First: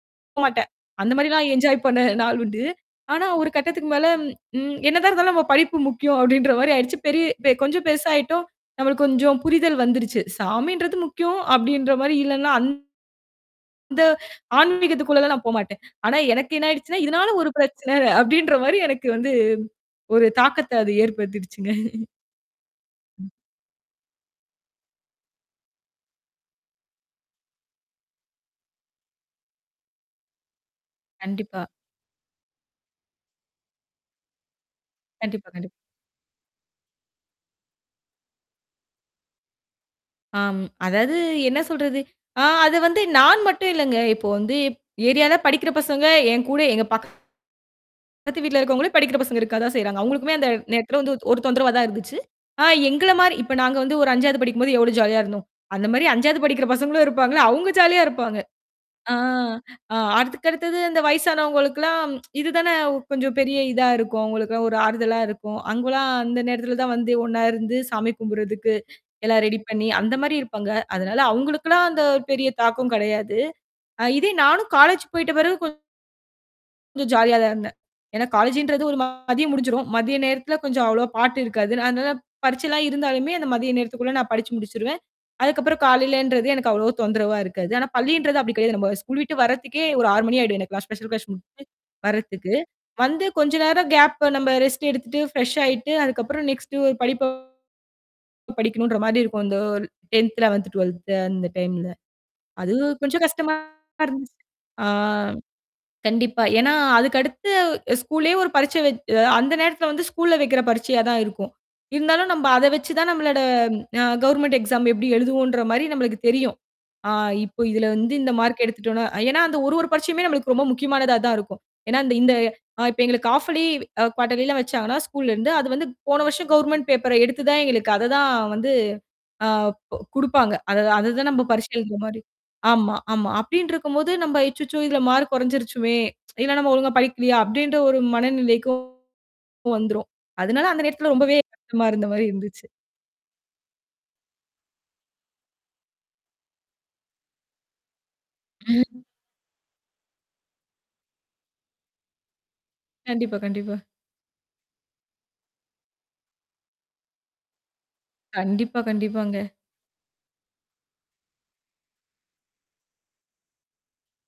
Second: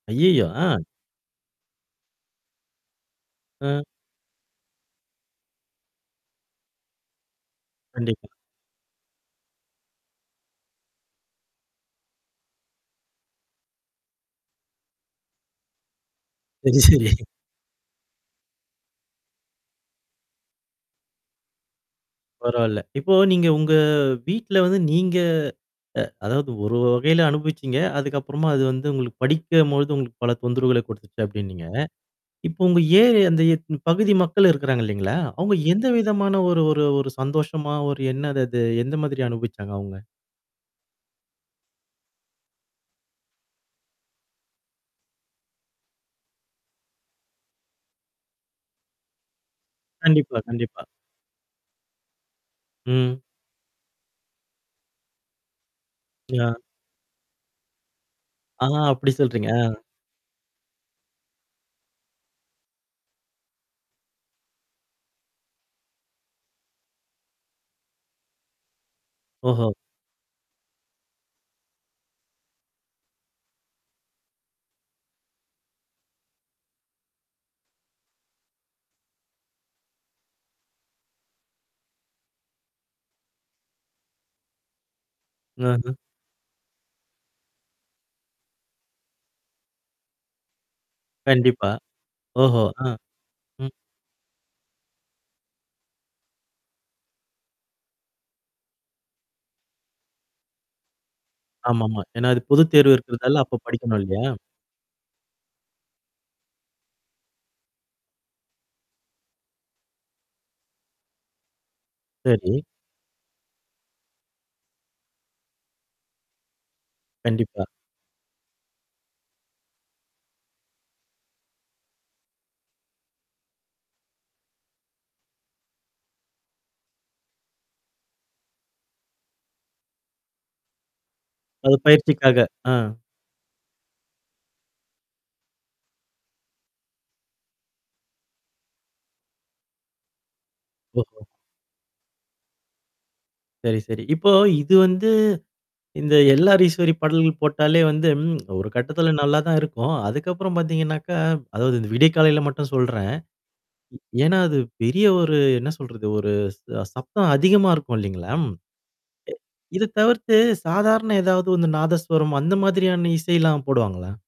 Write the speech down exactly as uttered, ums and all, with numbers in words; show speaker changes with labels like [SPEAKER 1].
[SPEAKER 1] போ
[SPEAKER 2] ஐயையோ!
[SPEAKER 1] மாட்டேன்.
[SPEAKER 2] ஆ.
[SPEAKER 1] அந்த மாரிலாம் என்ஜாய் பண்ண நாள் உண்டு. ஆனா, ஒரு
[SPEAKER 2] ஆ.
[SPEAKER 1] கட்டத்துக்கு மேல, ம் என்னதான் இருந்தாலும் நம்ம படிப்பு முக்கியம், அப்பிடின்ற மாரி ஆயிடுச்சு. பெரிய பெ கொஞ்சம்
[SPEAKER 2] கண்டிப்பா.
[SPEAKER 1] பெருசாயிட்டோம். நம்மளுக்கு கொஞ்சம் புரிதல் வந்துருச்சு. சாமின்றது முக்கியம், அப்பிடின்ற மாரி. இல்லனா, அந் த ஆன்மீகத்துக்குள்ளலா நான் போமாட்டேன். ஆனா, எனக்கு என்ன
[SPEAKER 2] சரி,
[SPEAKER 1] ஆயிடுச்சுன்னா,
[SPEAKER 2] சரி.
[SPEAKER 1] இதனால, ஒரு பிரச்சனை. அப்பிடின்ற மாரி, எனக்கு வந்து ஒரு தாக்கத்த அது ஏற்படுத்திடுச்சுங்க.
[SPEAKER 2] பரவாயில்ல. இப்போ
[SPEAKER 1] ம்.
[SPEAKER 2] நீங்க உங்க வீட்டுல வந்து நீங்க, அ அதாவது ஒரு வ வகையில அனுபவிச்சீங்க. அதுக்கப்புறமா அது வந்து உங்களுக்குப் படிக்கம்போது உங்களுக்குப் பல தொந்தரவுகளக் குடுத்துச்சு,
[SPEAKER 1] கண்டிப்பா.
[SPEAKER 2] அப்பிடினீங்க. இப்போ, உங்க ஏரியா அந்த எத்னு பகுதி மக்களு இருக்கறாங்க, இல்லீங்களா?
[SPEAKER 1] கண்டிப்பா,
[SPEAKER 2] அவங்க
[SPEAKER 1] கண்டிப்பா.
[SPEAKER 2] எந்த விதமான ஒரு ஒரு ஒரு சந்தோஷமா, ஒரு என்னது அது? எந்த மாதிரி அனுபவிச்சாங்க, அவங்க?
[SPEAKER 1] ஆம். அதாவது என்ன சொல்றது? ஆ. அதை வந்து நான் மட்டும் இல்லைங்க. இப்போ வந்து ஏரியால படிக்கிற பசங்க, என் கூட எங்க பக்கத்து வீட்டுல இருக்கிறவங்களே, படிக்கிற பசங்க இருக்கதான் செய்றாங்க. அவங்களுக்குமே
[SPEAKER 2] கண்டிப்பா,
[SPEAKER 1] அந்த
[SPEAKER 2] கண்டிப்பா.
[SPEAKER 1] நேரத்துலலாம் வந்து ஒரு தொந்தரவா தான் இருந்துச்சு. ஆ எங்கள
[SPEAKER 2] ம்.
[SPEAKER 1] மாரி இப்போ, நாங்க வந்து ஒரு அஞ்சாவது படிக்கும்போது எவ்வளோ ஜாலியா இருந்தோம். அந்த மாரி அஞ்சாவது
[SPEAKER 2] ம். ஆ.
[SPEAKER 1] படிக்கிற பசங்களும் இருப்பாங்கல்ல, அவுங்க ஜாலியா இருப்பாங்க.
[SPEAKER 2] ஆ. அப்பிடி
[SPEAKER 1] ஆ.
[SPEAKER 2] சொல்றீங்க. ஆ.
[SPEAKER 1] ஆ அதுக்கடுத்தது அந்த வயசானவுங்களுக்குலாம் இதுதானே கொஞ்சம் பெரிய இதா இருக்கும், அவுங்களுக்குலாம் ஒரு ஆறுதலா இருக்கும். அவுங்கலாம், அந்த நேரத்துல தான் வந்து ஒண்ணா இருந்து சாமி கும்பிடுறதுக்கு எல்லாம் ரெடி
[SPEAKER 2] ஓஹோ!
[SPEAKER 1] பண்ணி அந்த மாரி இருப்பாங்க. அதனால, அவங்களுக்குலாம் அந்த பெரிய தாக்கம் கிடையாது. அ இதே நானும் காலேஜ் போய்ட்ட பிறகு கொஞ் சம் ஜாலியாதான் இருந்தேன். ஏன்னா, காலேஜ்ன்றது ஒரு ம மதியம் முடிஞ்சுரும். மதிய நேரத்துல கொஞ்சம் அவ்வளவா பாட்டு இருக்காது. அதனால, பரிட்சைலாம் இருந்தாலுமே, அந்த மதிய நேரத்துக்குள்ள நான் படிச்சு முடிச்சிருவேன். அதுக்கப்புறம்
[SPEAKER 2] ஆஹ.
[SPEAKER 1] காலையிலன்றது எனக்கு அவ்வளவு தொந்தரவா இருக்காது. ஆனா, பள்ளின்றது அப்பிடி கிடையாது. நம்ம ஸ்கூல் விட்டு வர்றதுக்கே ஒரு ஆறு மணி ஆயிடும் எனக்கு ஸ்பெசல் கிளாஸ் முடுச்சிட்டு
[SPEAKER 2] கண்டிப்பா.
[SPEAKER 1] வர்றதுக்கு.
[SPEAKER 2] ஓஹோ. ஆ.
[SPEAKER 1] வந்து கொஞ்ச
[SPEAKER 2] ம்.
[SPEAKER 1] நேரம் கேப்பு நம்ம ரெஸ்ட் எடுத்துட்டு, ஃப்ரெஷ் ஆயிட்டு அதுக்கப்புறம் நெக்ஸ்டு ஒரு படிப்ப படிக்கணும்ன்ற மாரி இருக்கும். அந்த டென்த், லெவென்த், டுவெல்த் அந்த டைம்ல.
[SPEAKER 2] ஆமாமா. ஏன்னா, அது பொதுத்தேர்வு
[SPEAKER 1] அதுவும் கொஞ்சம்
[SPEAKER 2] இருக்குறதால,
[SPEAKER 1] கஷ்டமா
[SPEAKER 2] அப்பப் படிக்கணும், இல்லையா?
[SPEAKER 1] இருந்துச்சு. ஆ கண்டிப்பா, ஏன்னா, அதுக்கடுத்து ஸ்கூல்லயே ஒரு பரிட்சை வச்சு அந்த நேரத்துல வந்து ஸ்கூல்ல வைக்கிற பரிட்சையா தான் இருக்கும். இருந்தாலும், நம்ப
[SPEAKER 2] சரி.
[SPEAKER 1] அதை வச்சு தான் நம்மளோட அ கவர்மென்ட் எக்ஸாம் எப்பிடி எழுதுவோம்ன்ற மாரி நம்மளுக்கு தெரியும். ஆ இப்போ,
[SPEAKER 2] கண்டிப்பா.
[SPEAKER 1] இதுல வந்து இந்த மார்க் எடுத்துட்டோம்னா ஏன்னா, அந்த ஒரு, ஒரு பரிட்சையுமே நம்மளுக்கு ரொம்ப முக்கியமானதா தான் இருக்கும். ஏன்னா இந்த இப்ப, எங்களுக்கு ஹால்ஃப் இயர்லி, குவாட்டர்லி எல்லாம் வச்சாங்கன்னா, ஸ்கூல்ல இருந்து. அது வந்து போன வருஷம் கவர்மென்ட் பேப்பர் எடுத்து தான் எங்களுக்கு அதை தான் வந்து ஆ கு குடுப்பாங்க. அதை, அதை தான் நம்ம பரிட்சை
[SPEAKER 2] அது
[SPEAKER 1] எழுதுற மாரி.
[SPEAKER 2] பயிற்சிக்காக. ஆ.
[SPEAKER 1] ஆமா, ஆமா. அப்பிடீன்டிருக்கும்போது, நம்ம அச்சச்சோ! இதுல மார்க் குறைஞ்சிருச்சுமே! இல்ல, நம்ம ஒழுங்கா படிக்கலையா? அப்பிடின்ற ஒரு மனநிலைக்கும் வந்துருவோம். அதனால, அந்த நேரத்துல
[SPEAKER 2] ஓஹோ.
[SPEAKER 1] ரொம்பவே கஷ்டமா இருந்த மாரி இருந்துச்சு.
[SPEAKER 2] சரி, சரி. இப்போ இது வந்து, இந்த எல். ஆர். ஈஸ்வரி பாடல்கள் போட்டாலே வந்து, ம். ஒரு கட்டத்துல நல்லாதான் இருக்கும். அதுக்கப்புறம் பார்த்தீங்கனாக்க, அதாவது, இந்த விடியக்காலைல மட்டும் சொல்றேன்.
[SPEAKER 1] கண்டிப்பா, கண்டிப்பா.
[SPEAKER 2] ஏன்னா, அது பெரிய ஒரு என்ன சொல்றது? ஒரு ச சத்தம் அதிகமா இருக்கும், இல்லீங்களா? இ
[SPEAKER 1] கண்டிப்பா, கண்டிப்பாங்க.
[SPEAKER 2] இது தவிர்த்து சாதாரண, ஏதாவது வந்து நாதஸ்வரம், அந்த மாதிரியான இசையெல்லாம் போடுவாங்களா?